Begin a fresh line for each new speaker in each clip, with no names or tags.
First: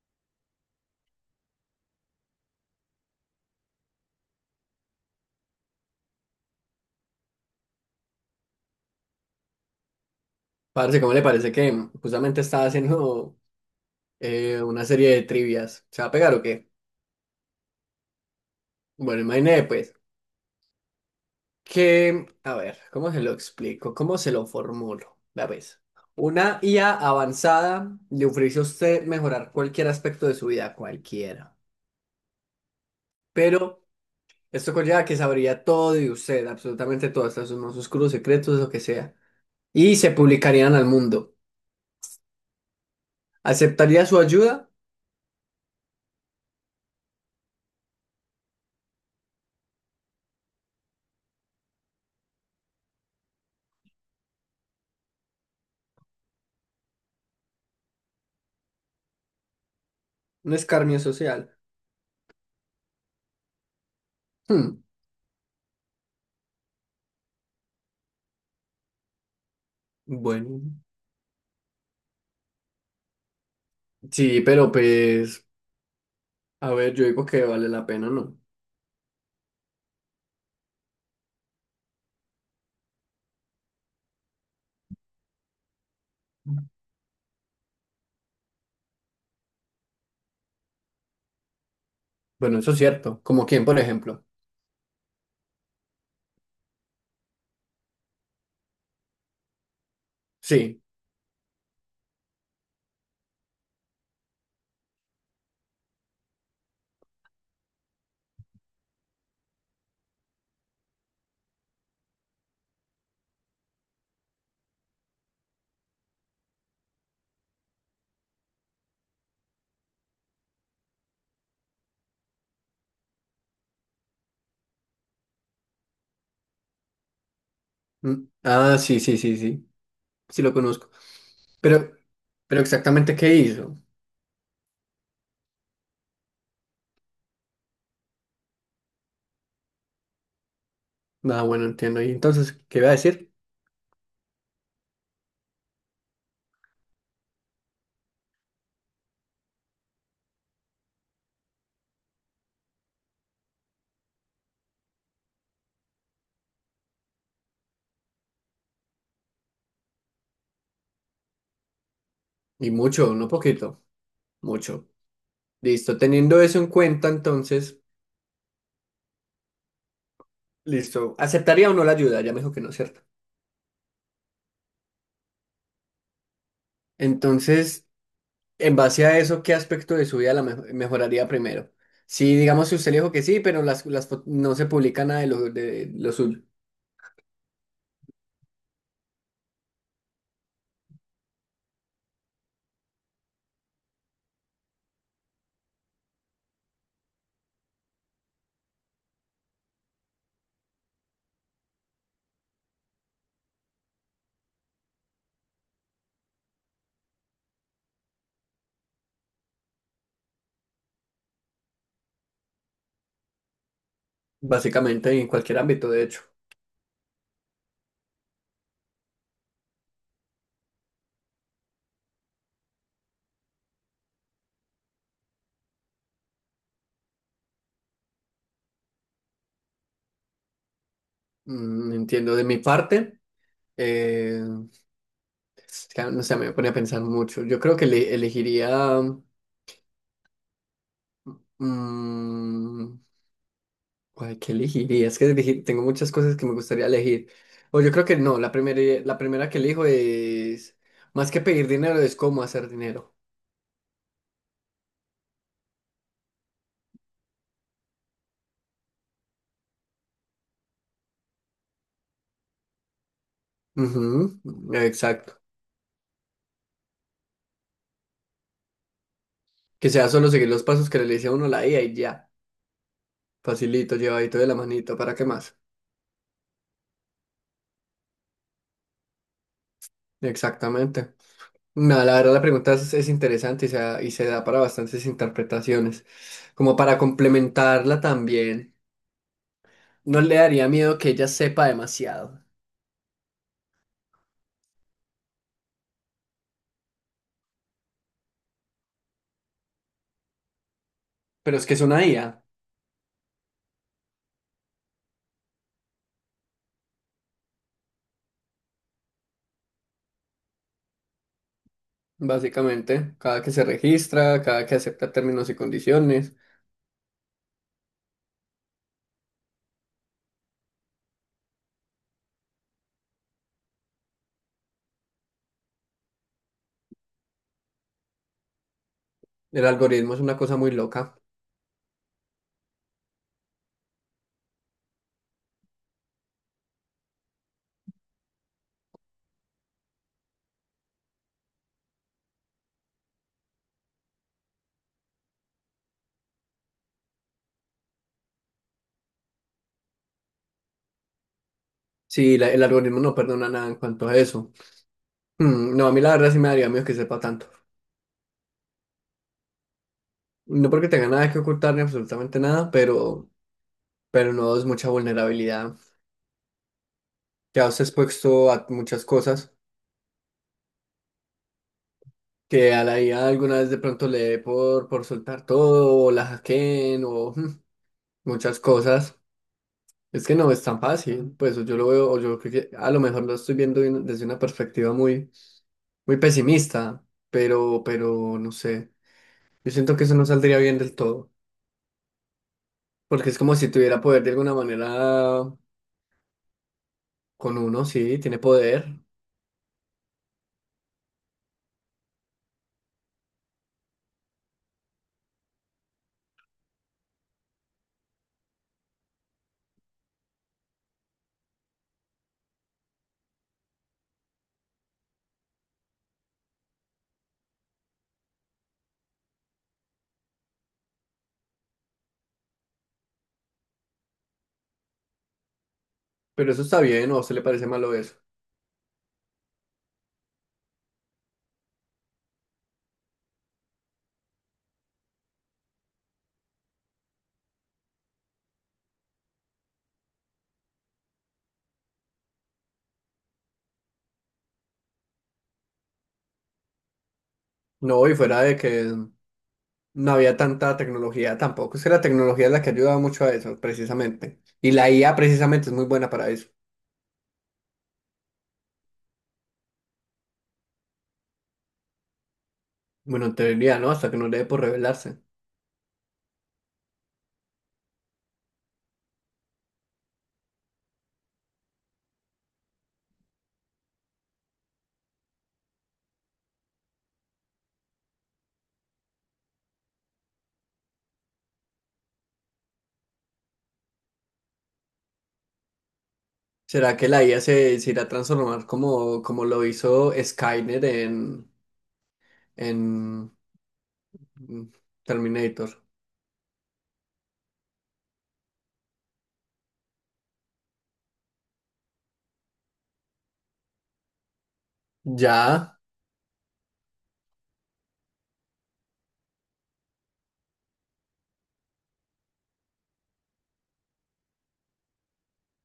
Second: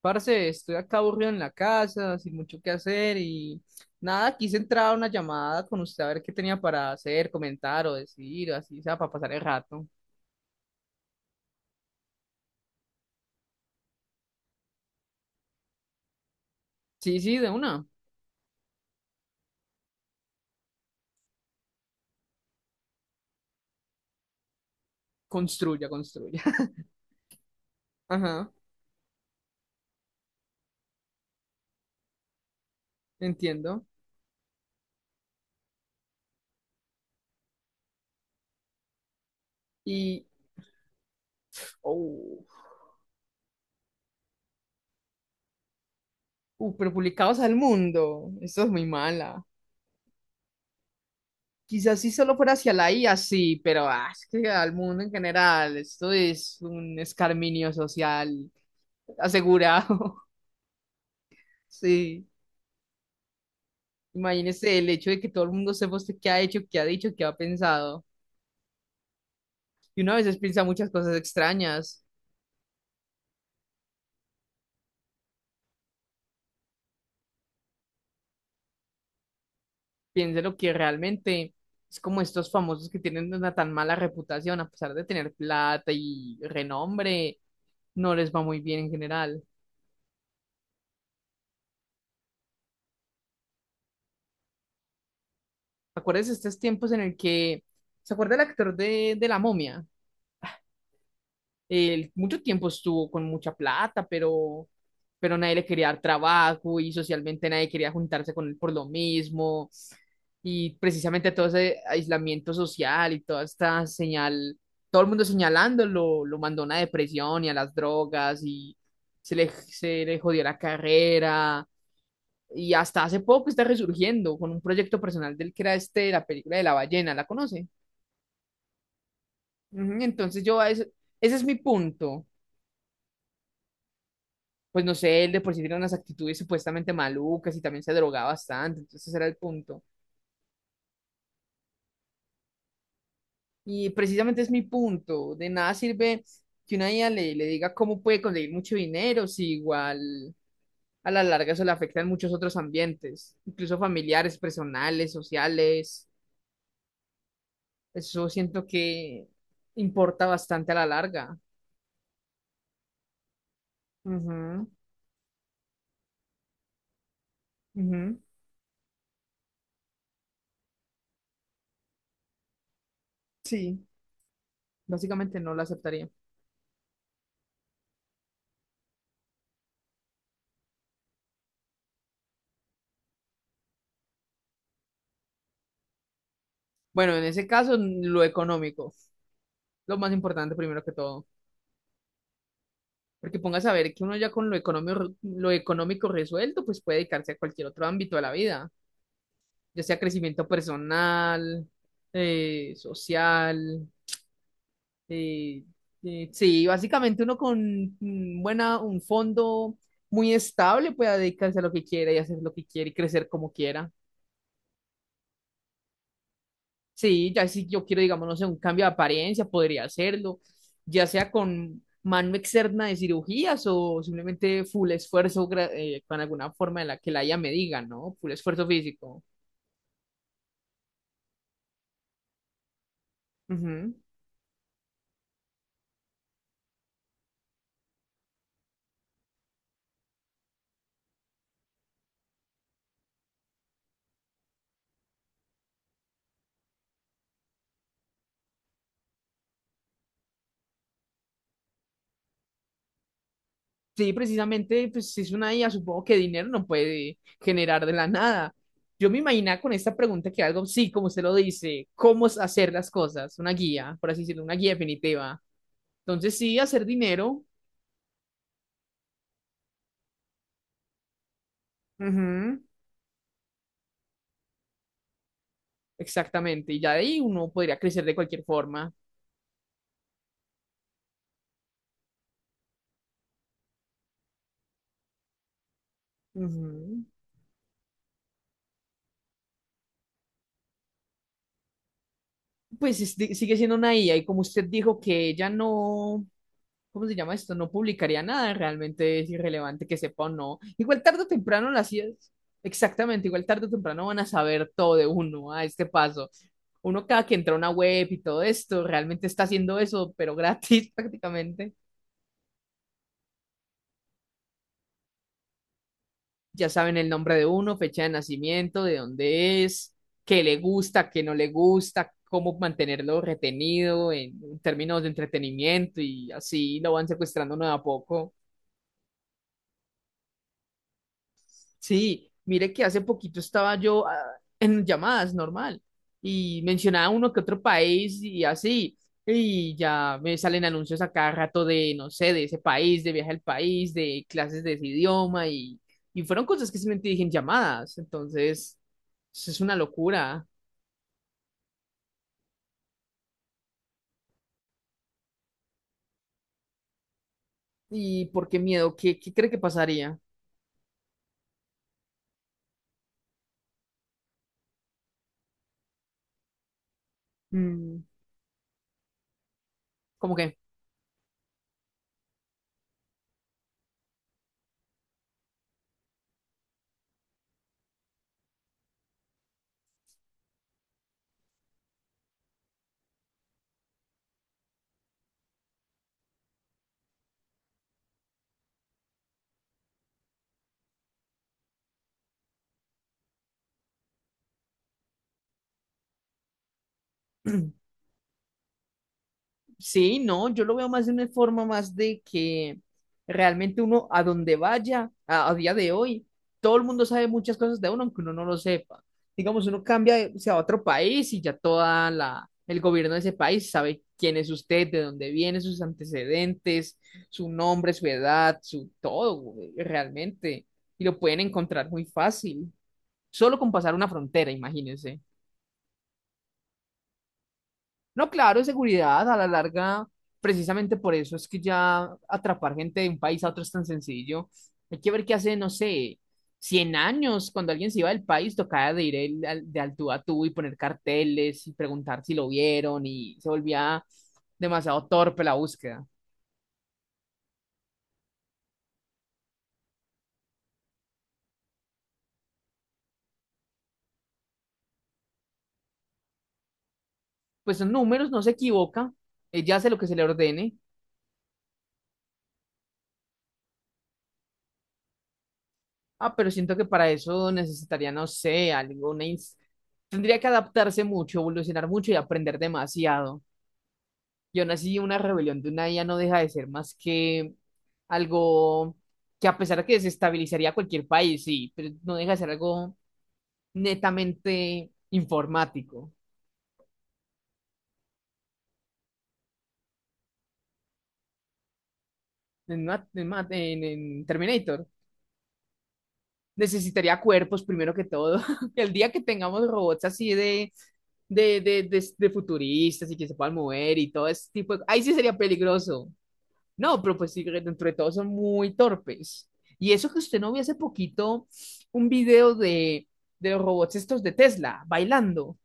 Parce, estoy acá aburrido en la casa, sin mucho que hacer y nada, quise entrar a una llamada con usted a ver qué tenía para hacer, comentar o decir, o así, o sea, para pasar el rato.
Parce, ¿cómo le parece que justamente estaba haciendo una serie de trivias? ¿Se va a pegar o qué?
Sí, sí, de una.
Bueno, imagínate pues que, a ver, ¿cómo se lo explico? ¿Cómo se lo formulo? La vez.
Construya, construya.
Una IA avanzada le
Ajá,
ofrece a usted mejorar cualquier aspecto de su vida, cualquiera. Pero
entiendo.
esto conlleva que sabría todo de usted, absolutamente todo, hasta sus más oscuros secretos, lo que sea. Y se
Y,
publicarían al mundo.
oh,
¿Aceptaría su ayuda?
pero publicados al mundo. Esto es muy mala. Quizás si solo fuera hacia la IA, sí, pero es que al mundo en general, esto es un escarminio social asegurado.
Un escarnio social.
Sí.
Hmm,
Imagínese el hecho de que todo el mundo sepa usted qué ha hecho, qué ha dicho, qué ha pensado. Y uno a veces
bueno.
piensa muchas cosas extrañas.
Sí, pero pues, a ver, yo digo que vale la pena, ¿no?
Piense lo que realmente es como estos famosos que tienen una tan mala reputación, a pesar de tener plata y renombre, no les va muy bien en general.
Bueno, eso es cierto. Como quién, por ejemplo.
Acuérdese de estos tiempos en el que, ¿se acuerda el actor de La Momia?
Sí.
Él mucho tiempo estuvo con mucha plata, pero nadie le quería dar trabajo y socialmente nadie quería juntarse con él por lo mismo. Y precisamente todo ese aislamiento social y toda esta señal, todo el mundo señalándolo, lo mandó a una depresión y a las drogas y se le jodió la carrera. Y hasta hace poco está resurgiendo con un proyecto personal del que era este, la película de la ballena, ¿la conoce?
Mm, ah, sí, sí, sí, sí.
Ujú.
Sí
Entonces
lo
yo, a
conozco.
ese es mi
Pero,
punto.
pero exactamente qué hizo.
Pues no sé, él de por sí tenía unas actitudes supuestamente malucas y también se drogaba bastante, entonces ese era el punto.
Ah, bueno, entiendo. Y entonces, ¿qué iba a decir?
Y precisamente es mi punto, de nada sirve que una IA le diga cómo puede conseguir mucho dinero si igual a la larga eso le afecta en muchos otros ambientes, incluso familiares, personales, sociales, eso siento que importa bastante a la larga.
Y mucho, no poquito,
Ujú,
mucho. Listo, teniendo eso en cuenta, entonces,
ujú.
listo. ¿Aceptaría o no la ayuda? Ya me dijo que no, ¿cierto?
Sí, básicamente no lo aceptaría.
Entonces, en base a eso, ¿qué aspecto de su vida la me- mejoraría primero? Si digamos si usted le dijo que sí, pero las fo- no se publica nada de lo, de lo suyo,
Bueno, en ese caso, lo económico, lo más importante primero que todo. Porque pongas a ver que uno ya con lo económico resuelto, pues puede dedicarse a cualquier otro ámbito de la vida, ya sea crecimiento personal, social. eh, sí, básicamente uno con buena, un fondo muy estable puede dedicarse a lo que quiera y hacer lo que quiera y crecer como quiera.
básicamente en cualquier ámbito, de hecho.
Sí, ya si yo quiero, digamos, no sé, un cambio de apariencia, podría hacerlo, ya sea con mano externa de cirugías o simplemente full esfuerzo con alguna forma en la que la IA me diga, ¿no? Full esfuerzo físico.
Mm, entiendo de mi parte.
Ujú.
eh, es que no sé, me pone a pensar mucho. Yo creo que le- elegiría... mm, ay, ¿qué elegiría? Es que elegir- tengo muchas cosas que me gustaría elegir. O yo creo que no, la primera que elijo es... Más que pedir dinero, es cómo hacer dinero.
Sí, precisamente, pues si es una IA, supongo que dinero no puede generar de la nada. Yo me imaginaba con esta pregunta que algo, sí, como usted lo dice, cómo es hacer las cosas, una guía, por así
Ujú,
decirlo, una guía
exacto.
definitiva. Entonces sí, hacer dinero.
Que sea solo seguir los pasos que le dice a uno la IA y ya.
Ujú.
Facilito, llevadito de la manito, ¿para qué más?
Exactamente, y ya de ahí uno podría crecer de cualquier forma.
Exactamente. Nada, la verdad la pregunta es interesante y se da para bastantes interpretaciones. Como para
Ujú.
complementarla también, no le daría miedo que ella sepa demasiado.
Pues sigue siendo una IA y como usted dijo que ella no, ¿cómo se llama esto? No publicaría nada, realmente es irrelevante que sepa o no. Igual tarde o
Pero es
temprano
que es
las
una
IAs,
IA,
exactamente, igual tarde o temprano van a saber todo de uno a este paso. Uno cada que entra a una web y todo esto, realmente está haciendo eso, pero gratis prácticamente.
básicamente. Cada que se registra, cada que acepta términos y condiciones.
Ya saben el nombre de uno, fecha de nacimiento, de dónde es, qué le gusta, qué no le gusta, cómo mantenerlo retenido en términos de entretenimiento y así lo van secuestrando uno de a poco.
El algoritmo es una cosa muy loca.
Sí, mire que hace poquito estaba yo en llamadas normal y mencionaba uno que otro país y así, y ya me salen anuncios a cada rato de, no sé, de ese país, de viaje al país, de clases de ese idioma y fueron cosas que simplemente dije en llamadas, entonces eso es una locura.
Sí, la- el algoritmo no perdona nada en cuanto a eso. Mm, no, a mí la verdad sí me daría miedo que sepa tanto.
¿Y por qué miedo? ¿Qué, qué cree que pasaría?
No porque tenga nada que ocultar ni absolutamente nada, pero no es mucha vulnerabilidad. Ya os he
Mm,
expuesto a muchas cosas
¿cómo que?
que a la IA alguna vez de pronto le dé por soltar todo, o la hackeen, o muchas cosas. Es que no es tan fácil, pues yo lo veo, o yo creo que a lo mejor lo estoy viendo de una- desde una perspectiva muy, muy pesimista, pero no sé. Yo siento que eso no saldría bien del todo, porque es como si tuviera poder de alguna manera con uno, sí, tiene poder.
Sí, no, yo lo veo más de una forma más de que realmente uno a donde vaya, a día de hoy, todo el mundo sabe muchas cosas de uno, aunque uno no lo sepa. Digamos, uno cambia, se va a otro país y ya toda la, el gobierno de ese país sabe quién es usted, de dónde viene, sus antecedentes, su nombre, su edad, su todo, güey, realmente. Y lo pueden encontrar muy fácil, solo con pasar una frontera, imagínense.
Pero eso está bien, ¿o a usted le parece malo eso?
No, claro, seguridad a la larga, precisamente por eso es que ya atrapar gente de un país a otro es tan sencillo. Hay que ver qué hace, no sé, 100 años, cuando alguien se iba del país, tocaba de ir el- al- de al tú a tú y poner carteles y preguntar si lo vieron y se volvía demasiado torpe la búsqueda.
No, y fuera de que no había tanta tecnología tampoco. Es que la tecnología es la que ayudaba mucho a eso, precisamente. Y la IA precisamente es muy buena para eso.
Pues son números, no se equivoca, ella hace lo que se le ordene.
Bueno, en teoría, ¿no? Hasta que no le dé por revelarse.
Ah, pero siento que para eso necesitaría, no sé, alguna... Tendría que adaptarse mucho, evolucionar mucho y aprender demasiado. Yo nací una rebelión de una IA no deja de ser más que algo que a pesar de que desestabilizaría cualquier país, sí, pero no deja de ser algo netamente informático.
¿Será que la IA se, se irá a transformar como, como lo hizo Skynet
En, ma- en
en
ma- en- en
mm,
Terminator
Terminator?
necesitaría cuerpos primero que todo. El día que tengamos robots así de, de futuristas y que se puedan mover y todo ese tipo de... Ahí sí sería
Ya,
peligroso. No, pero pues sí, dentro de todo son muy torpes. Y eso que usted no vio hace poquito un video de los robots estos de Tesla bailando.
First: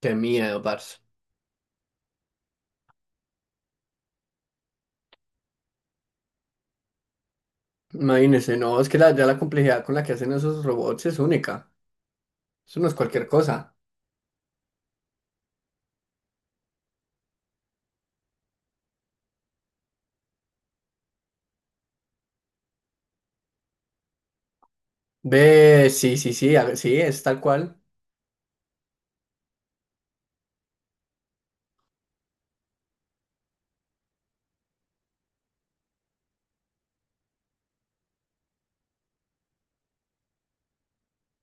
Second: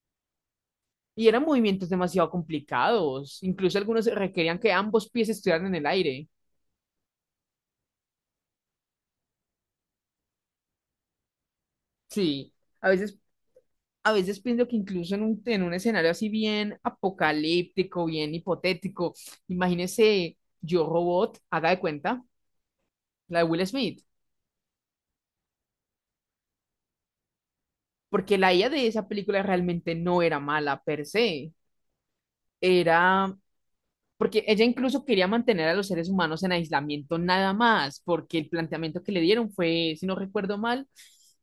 qué miedo, parce.
Y eran movimientos demasiado complicados. Incluso algunos requerían que ambos pies estuvieran en el aire.
Imagínese, no, es que la- ya la complejidad con la que hacen esos robots es única.
Sí,
Eso no
a
es
veces,
cualquier cosa.
a veces pienso que incluso en un escenario así bien apocalíptico, bien hipotético, imagínese Yo Robot, haga de cuenta, la de Will Smith.
Ve, sí, sí, sí, a- sí, es tal cual,
Porque la IA de esa película realmente no era mala per se. Era porque ella incluso quería mantener a los seres humanos en aislamiento nada más, porque el planteamiento que le dieron fue, si no recuerdo mal,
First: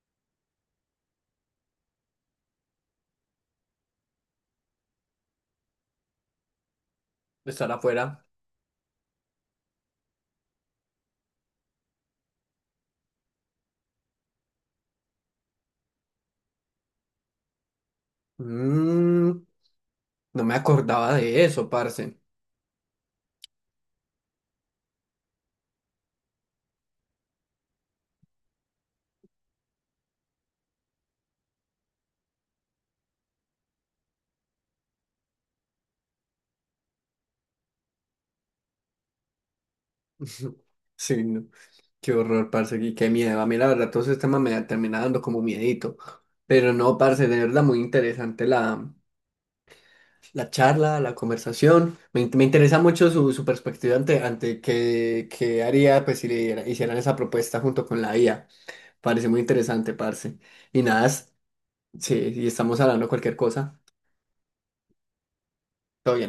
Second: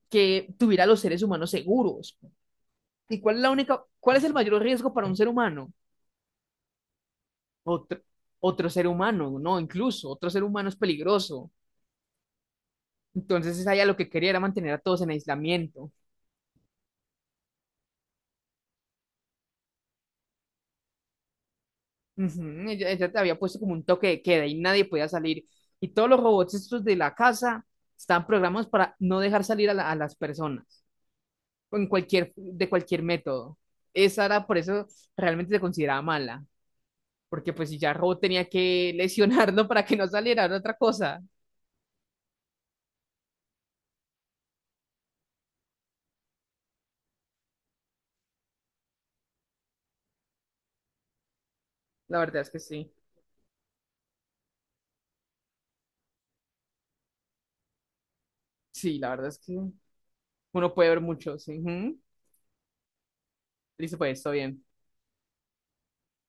que tuviera a los seres humanos seguros. ¿Y cuál es la única, cuál es el mayor riesgo para un ser humano?
estar
Otro,
afuera.
otro ser humano, no, incluso otro ser humano es peligroso. Entonces ella lo que quería era mantener a todos en aislamiento.
Mm, no me acordaba de eso, parce.
Ujú. Ella te había puesto como un toque de queda y nadie podía salir. Y todos los robots estos de la casa están programados para no dejar salir a a las personas en cualquier, de cualquier método. Esa era por eso realmente se consideraba mala, porque pues si ya Robo tenía que lesionarlo para que no saliera era otra cosa.
Sí, no, qué horror, parce, y qué miedo. A mí, la verdad, todo ese tema me termina dando como miedito. Pero no, parce, de verdad, muy interesante la, la charla, la conversación.
La
Me, in-
verdad
me
es que
interesa
sí,
mucho su, su perspectiva ante, ante qué, qué haría, pues, si le diera- hicieran esa propuesta junto con la IA.
sí, la verdad
Parece
es
muy
que
interesante, parce.
uno
Y
puede ver
nada, es-
mucho, sí. Ujú.
sí, y estamos hablando cualquier cosa.
Listo, pues, todo bien.
Todo bien.